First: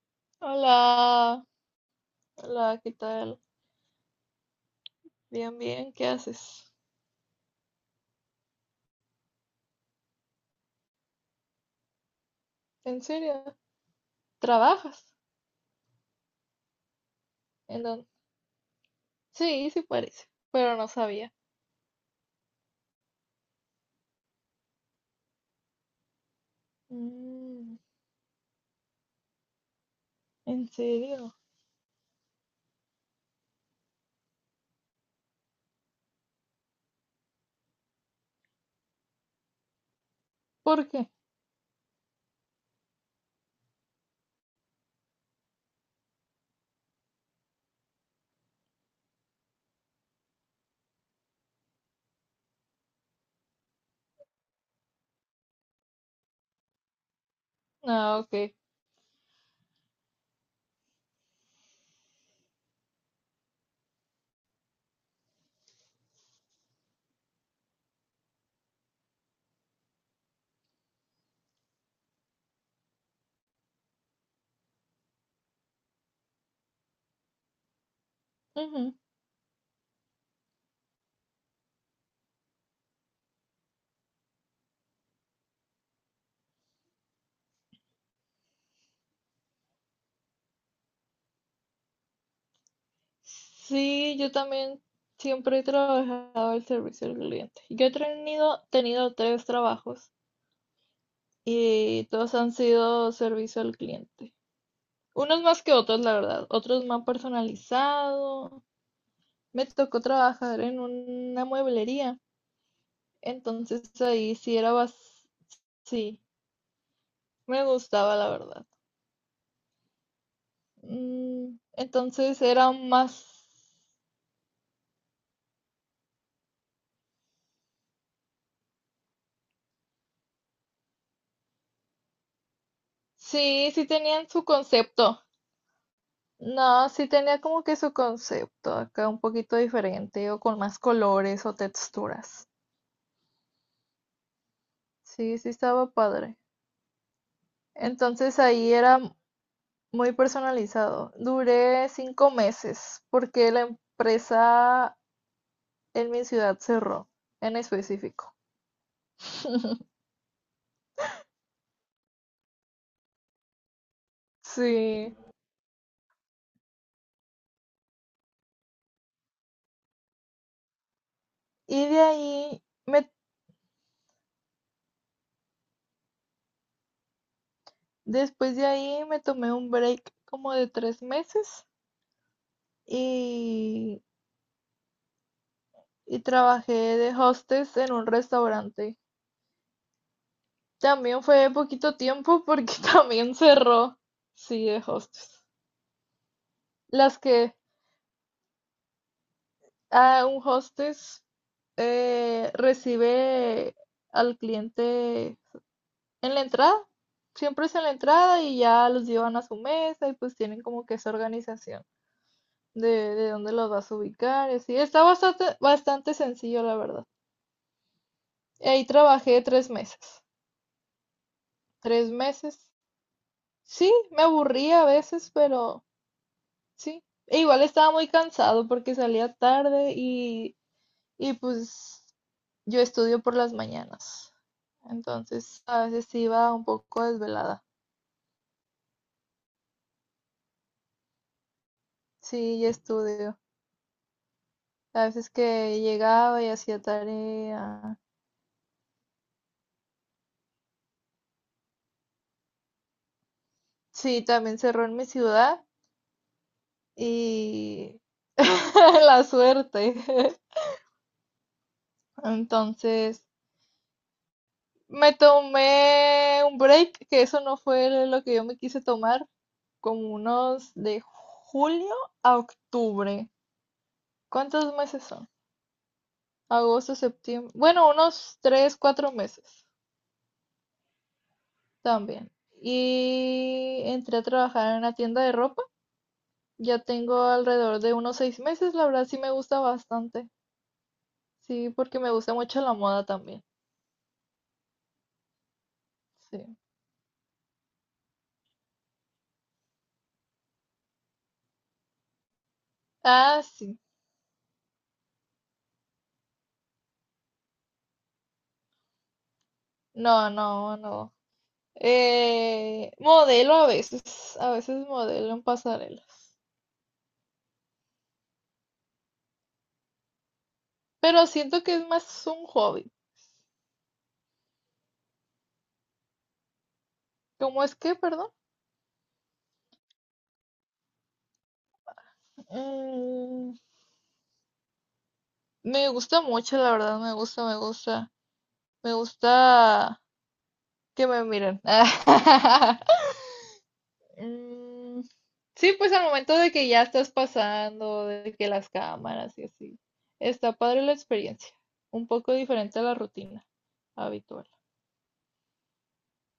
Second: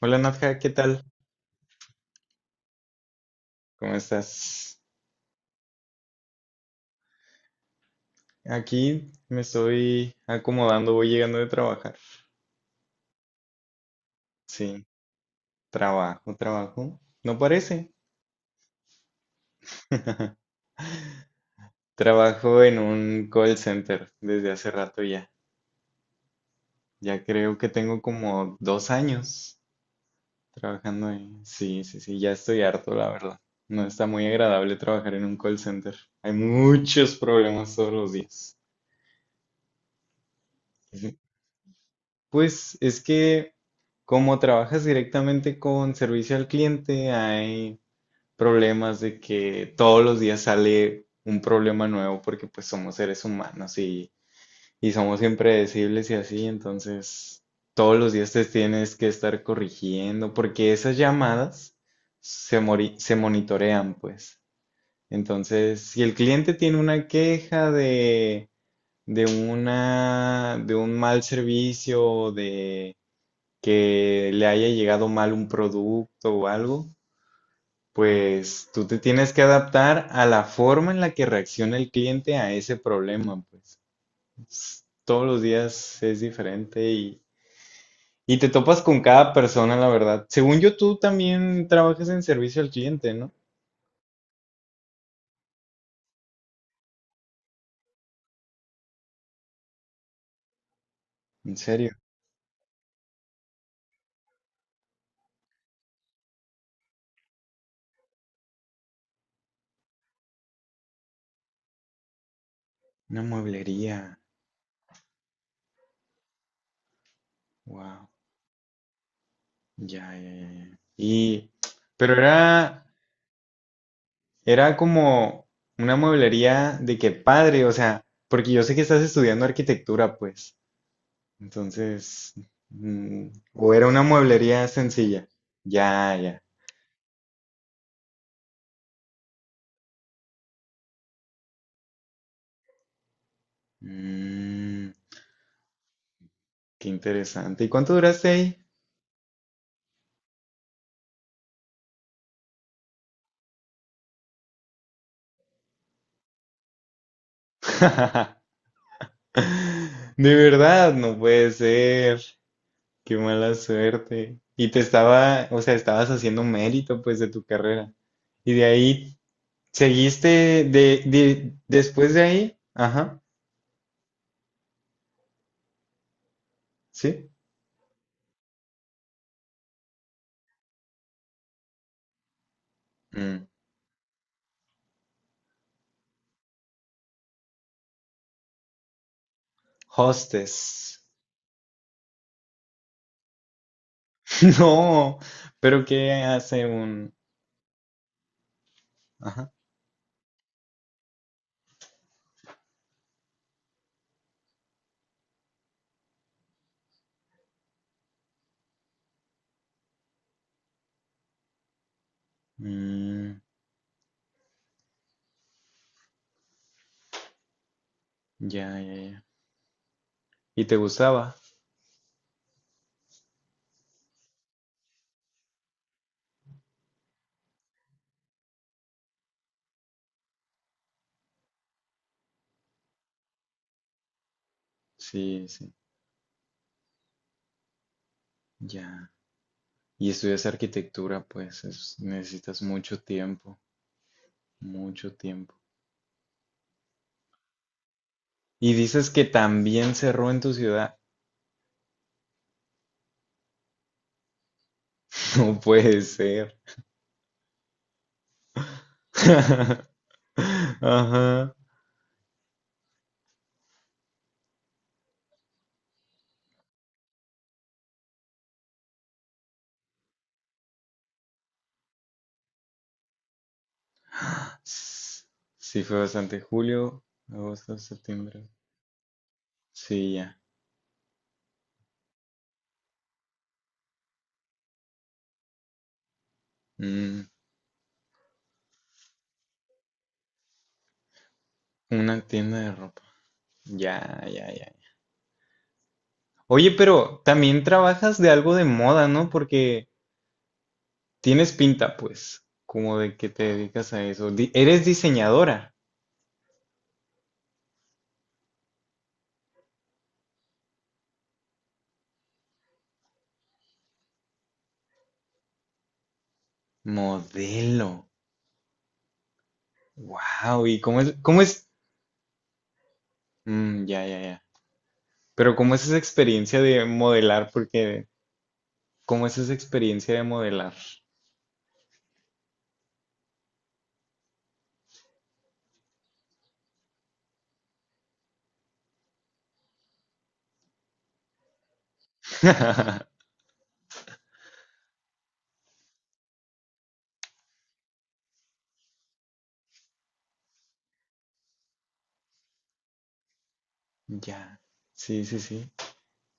Hola Nadja, ¿qué tal? Hola, hola, ¿qué tal? ¿Cómo estás? Bien, bien, ¿qué haces? Aquí me estoy acomodando, voy llegando de trabajar. ¿En serio? Sí, ¿Trabajas? trabajo, trabajo. No ¿En parece. dónde? Sí, sí parece, pero no sabía. Trabajo en un call center desde hace rato ya. Ya creo que Mm, tengo como 2 años ¿En trabajando serio? ahí. Sí, sí, sí, ya estoy harto, la verdad. No está muy agradable trabajar en un call center. Hay muchos problemas todos los días. ¿Por qué? Pues es que como trabajas directamente con servicio al cliente, hay problemas de que todos los días sale un problema nuevo porque pues somos seres humanos y somos impredecibles y así, entonces todos los Ah, días te ok. tienes que estar corrigiendo porque esas llamadas se monitorean pues. Entonces, si el cliente tiene una queja de un mal servicio, o de que le haya llegado mal un producto o algo, pues tú Ujú. te tienes que adaptar a la forma en la que reacciona el cliente a ese problema, pues todos los días es diferente y te topas con cada persona, la verdad. Según yo, tú también trabajas en servicio al cliente, ¿no? Sí, yo también siempre he trabajado el servicio al cliente. Yo he tenido tres trabajos En serio, y todos han sido servicio al cliente. Unos más que otros, la verdad. Otros más personalizados me tocó trabajar en una mueblería, una entonces mueblería. ahí sí era sí, me Wow, gustaba la verdad. ya, ya, ya, ya. Pero Entonces era era. más, Era como una mueblería de que padre, o sea, porque yo sé que estás estudiando arquitectura, pues. Entonces, mm, sí, o sí era una tenían su mueblería concepto. sencilla. Ya, ya. No, sí tenía como que su concepto acá un poquito diferente o con más colores o texturas. Mm, Sí, sí estaba padre. Qué interesante. ¿Y cuánto duraste Entonces ahí? ahí era muy personalizado. Duré 5 meses porque la empresa en mi ciudad cerró, en específico. De verdad, no puede ser. Qué mala suerte. Y te Sí. estaba, o sea, estabas haciendo mérito, pues, de tu carrera. Y de ahí, ¿seguiste Y de después de ahí? ahí, Ajá, sí. después de ahí me tomé un break como de 3 meses Mm, y, y trabajé de hostess en un restaurante. Hostess. También fue poquito tiempo porque también cerró. Sí, de No, hostess. pero ¿qué hace un...? Las que Ajá. a un hostess recibe al cliente en la entrada, siempre es en la entrada y ya los llevan a su mesa y pues tienen como que esa organización de Mm, dónde los vas a ubicar y así. Está bastante, bastante sencillo, la verdad. ya, Ahí ya, ya. trabajé 3 meses. ¿Y te gustaba? 3 meses. Sí, me aburría a veces, pero sí. E igual estaba muy cansado porque salía tarde y pues yo estudio por las mañanas. Sí, Entonces sí, a veces iba un poco desvelada. ya. Y estudias arquitectura, pues Sí, necesitas y mucho estudio. tiempo, A mucho veces tiempo. que llegaba y hacía tarea. Y dices que también cerró en tu ciudad. Sí, también cerró en mi No ciudad puede ser. y la suerte. Ajá. Entonces, me tomé un break, que eso no fue lo que yo me quise tomar, como unos de julio a octubre. ¿Cuántos meses S- son? Sí, fue bastante. Agosto, Julio, septiembre. agosto, Bueno, unos septiembre. 3, 4 meses Sí, ya. también. Y entré a trabajar en una tienda de ropa. Ya Mm, tengo alrededor de unos 6 meses, la verdad sí me gusta bastante. Sí, porque me una gusta tienda mucho de la ropa. moda también. Ya, ya, ya. Sí. Oye, pero también trabajas de algo de moda, ¿no? Porque tienes pinta, pues, como de que Ah, te sí. dedicas a eso. Eres diseñadora, No, no, no. Modelo a veces modelo en pasarelas. modelo. Wow, ¿y cómo es, Pero cómo siento es? que es más un hobby. Mm, ya, ya, ya. Pero ¿cómo es esa experiencia de modelar? ¿Cómo es que, Porque, perdón? ¿cómo es esa experiencia de modelar? Mm, Me gusta mucho, la verdad, me gusta, me gusta. Me gusta que me miren. Mm, sí, pues al momento de que ya estás pasando, de que las cámaras y así. Está padre la experiencia. Un poco diferente a la rutina habitual. Ya, sí, sí, sí.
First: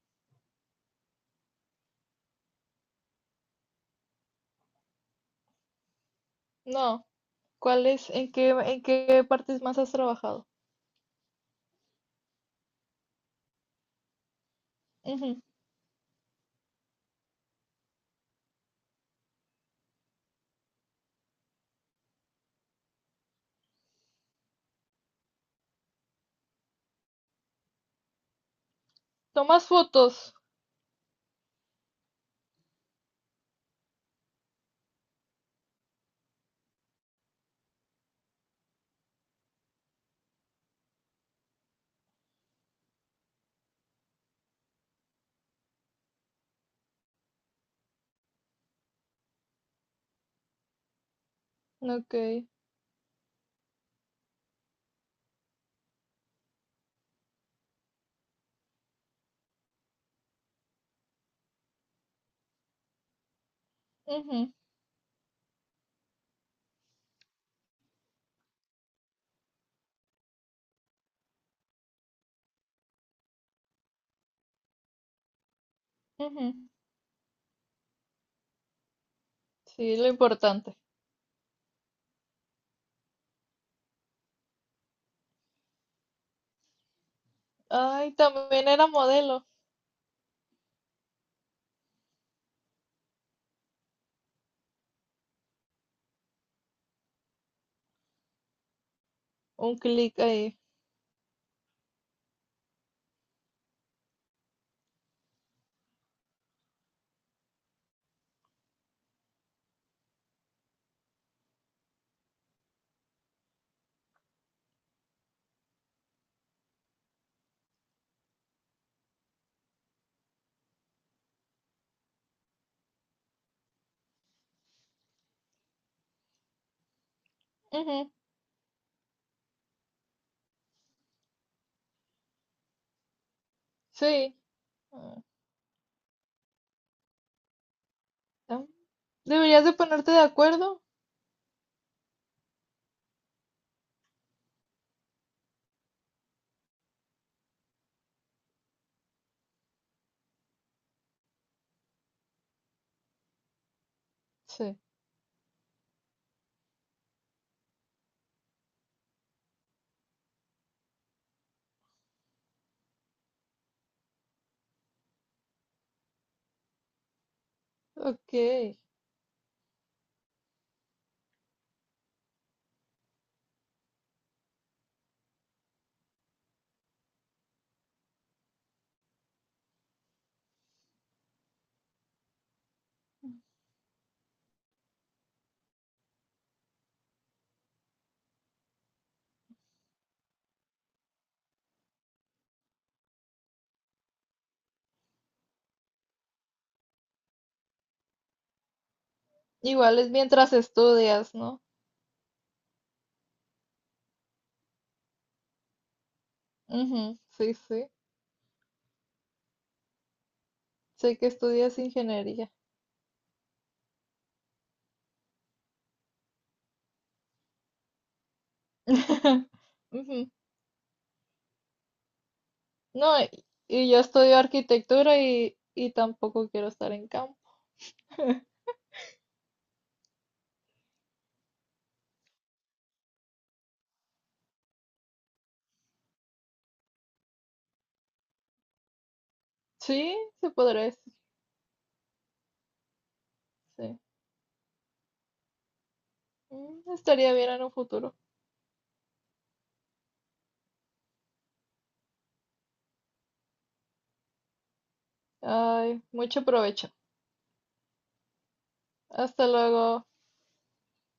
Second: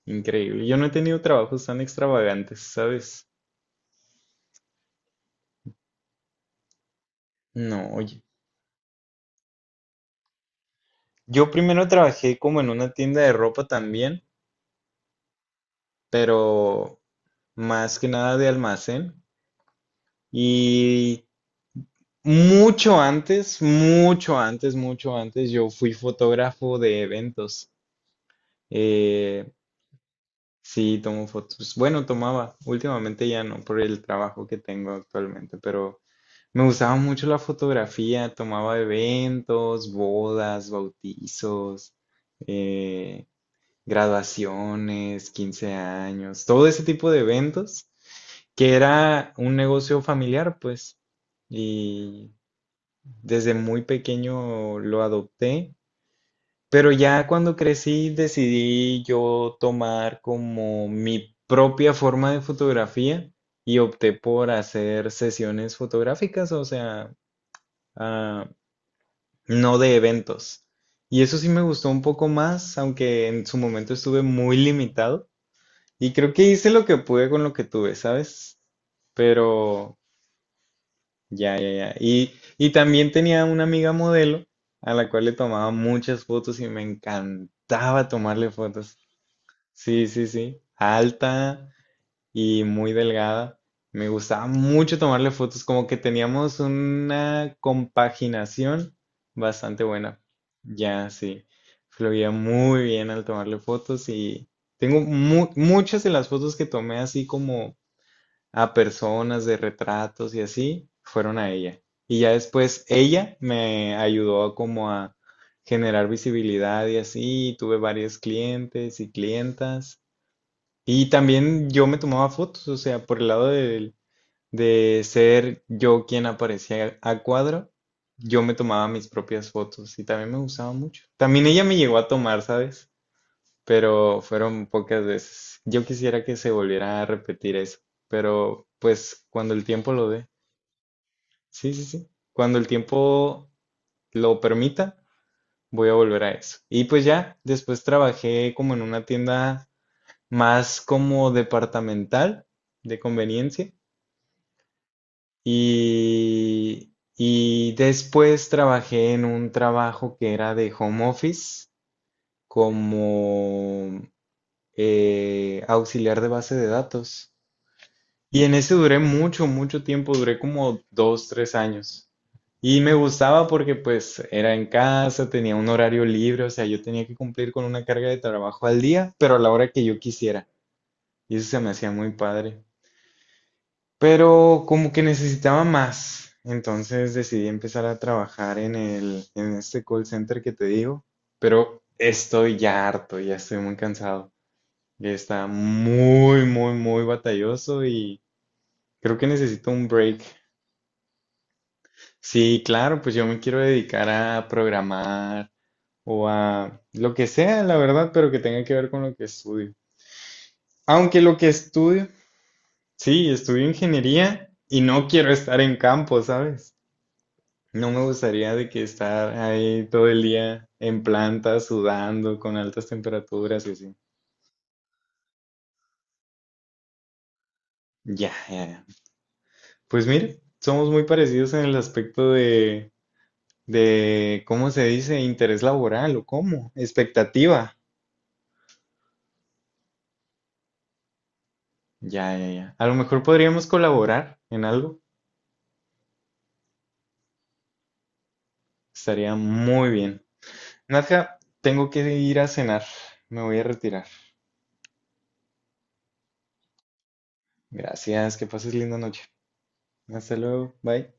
Increíble. Yo no he tenido trabajos tan extravagantes, ¿sabes? No, ¿cuál No, es? oye. ¿En qué partes más has trabajado? Yo primero trabajé como en una tienda de ropa también, Ujú. pero más que nada de almacén. Y mucho antes, mucho antes, mucho antes, yo fui fotógrafo de eventos. Eh, ¿Tomas fotos? sí, tomo fotos. Bueno, tomaba. Últimamente ya no, por el trabajo que tengo actualmente, pero me gustaba mucho la fotografía. Tomaba eventos, bodas, bautizos, eh, graduaciones, 15 años, todo ese tipo de eventos, que era un negocio familiar, pues. Ok. Y desde muy pequeño lo adopté, pero ya cuando crecí decidí yo tomar como mi propia forma de fotografía y opté Ujú, por hacer sesiones fotográficas, o sea, ah, no de eventos. Y eso sí me gustó un poco más, aunque en su momento estuve muy limitado. Y creo que ujú. hice lo que pude con lo que tuve, ¿sabes? Sí, Pero lo importante. ya, ya, ya. Y también tenía una amiga modelo a la cual le tomaba muchas fotos y me encantaba Ay, tomarle también era fotos. modelo. Sí, sí, sí. Alta y muy delgada. Me gustaba mucho tomarle fotos, como que teníamos una compaginación Un bastante clic buena. ahí. Ya, sí. Fluía muy bien al tomarle fotos y tengo muchas de las fotos que tomé así como a personas de retratos y así, fueron a ella. Y ya después ella me ayudó como a generar visibilidad y así, y tuve varios clientes y clientas. Y también yo me tomaba fotos, o sea, por el lado de, ser yo quien aparecía a cuadro, Ujú, yo me tomaba mis propias fotos y también me gustaba mucho. También ella me llegó a tomar, ¿sabes? Pero sí. fueron pocas Ah, veces. Yo quisiera que se volviera a repetir eso, ah. pero pues cuando el Deberías de tiempo lo ponerte de dé, acuerdo. sí, sí, sí, cuando el tiempo lo permita, voy a volver a eso. Y pues ya, después trabajé como en una tienda más como departamental de conveniencia Sí. Y después trabajé en un trabajo que era de home office como auxiliar de base de datos. Ok. Y en ese duré mucho, mucho tiempo, duré como 2, 3 años. Y me gustaba porque pues era en casa, tenía un horario libre, o sea, yo tenía que cumplir con una carga de trabajo al día, pero a la hora que yo quisiera. Y eso se me hacía muy padre. Pero como que necesitaba más. Entonces decidí empezar a trabajar en este call center que te digo. Pero estoy ya harto, ya estoy muy cansado. Ya está muy, muy, muy batalloso y creo que necesito un Igual es break. mientras estudias, ¿no? Sí, claro, pues yo me quiero dedicar a programar o a lo Ujú, que sí, sea, la sí. verdad, pero que tenga que ver con lo que estudio. Sé Aunque que lo que estudias estudio, ingeniería. sí, estudio ingeniería y no quiero estar en campo, ¿sabes? No me gustaría de que estar ahí todo el Ujú. día en planta, sudando, con altas No, y, temperaturas y y así. yo estudio arquitectura y tampoco quiero estar en campo. Ya, ya, ya. Pues mire, somos muy parecidos en el aspecto de, ¿cómo se dice? Interés laboral o cómo, expectativa. Sí, se podría decir, Ya, ya, ya. A lo mejor podríamos sí. colaborar en algo. Estaría bien en un futuro. Estaría muy bien. Nadja, tengo que ir a cenar. Me voy a retirar. Ay, mucho provecho. Gracias, que pases linda noche. Hasta luego. Hasta luego. Bye.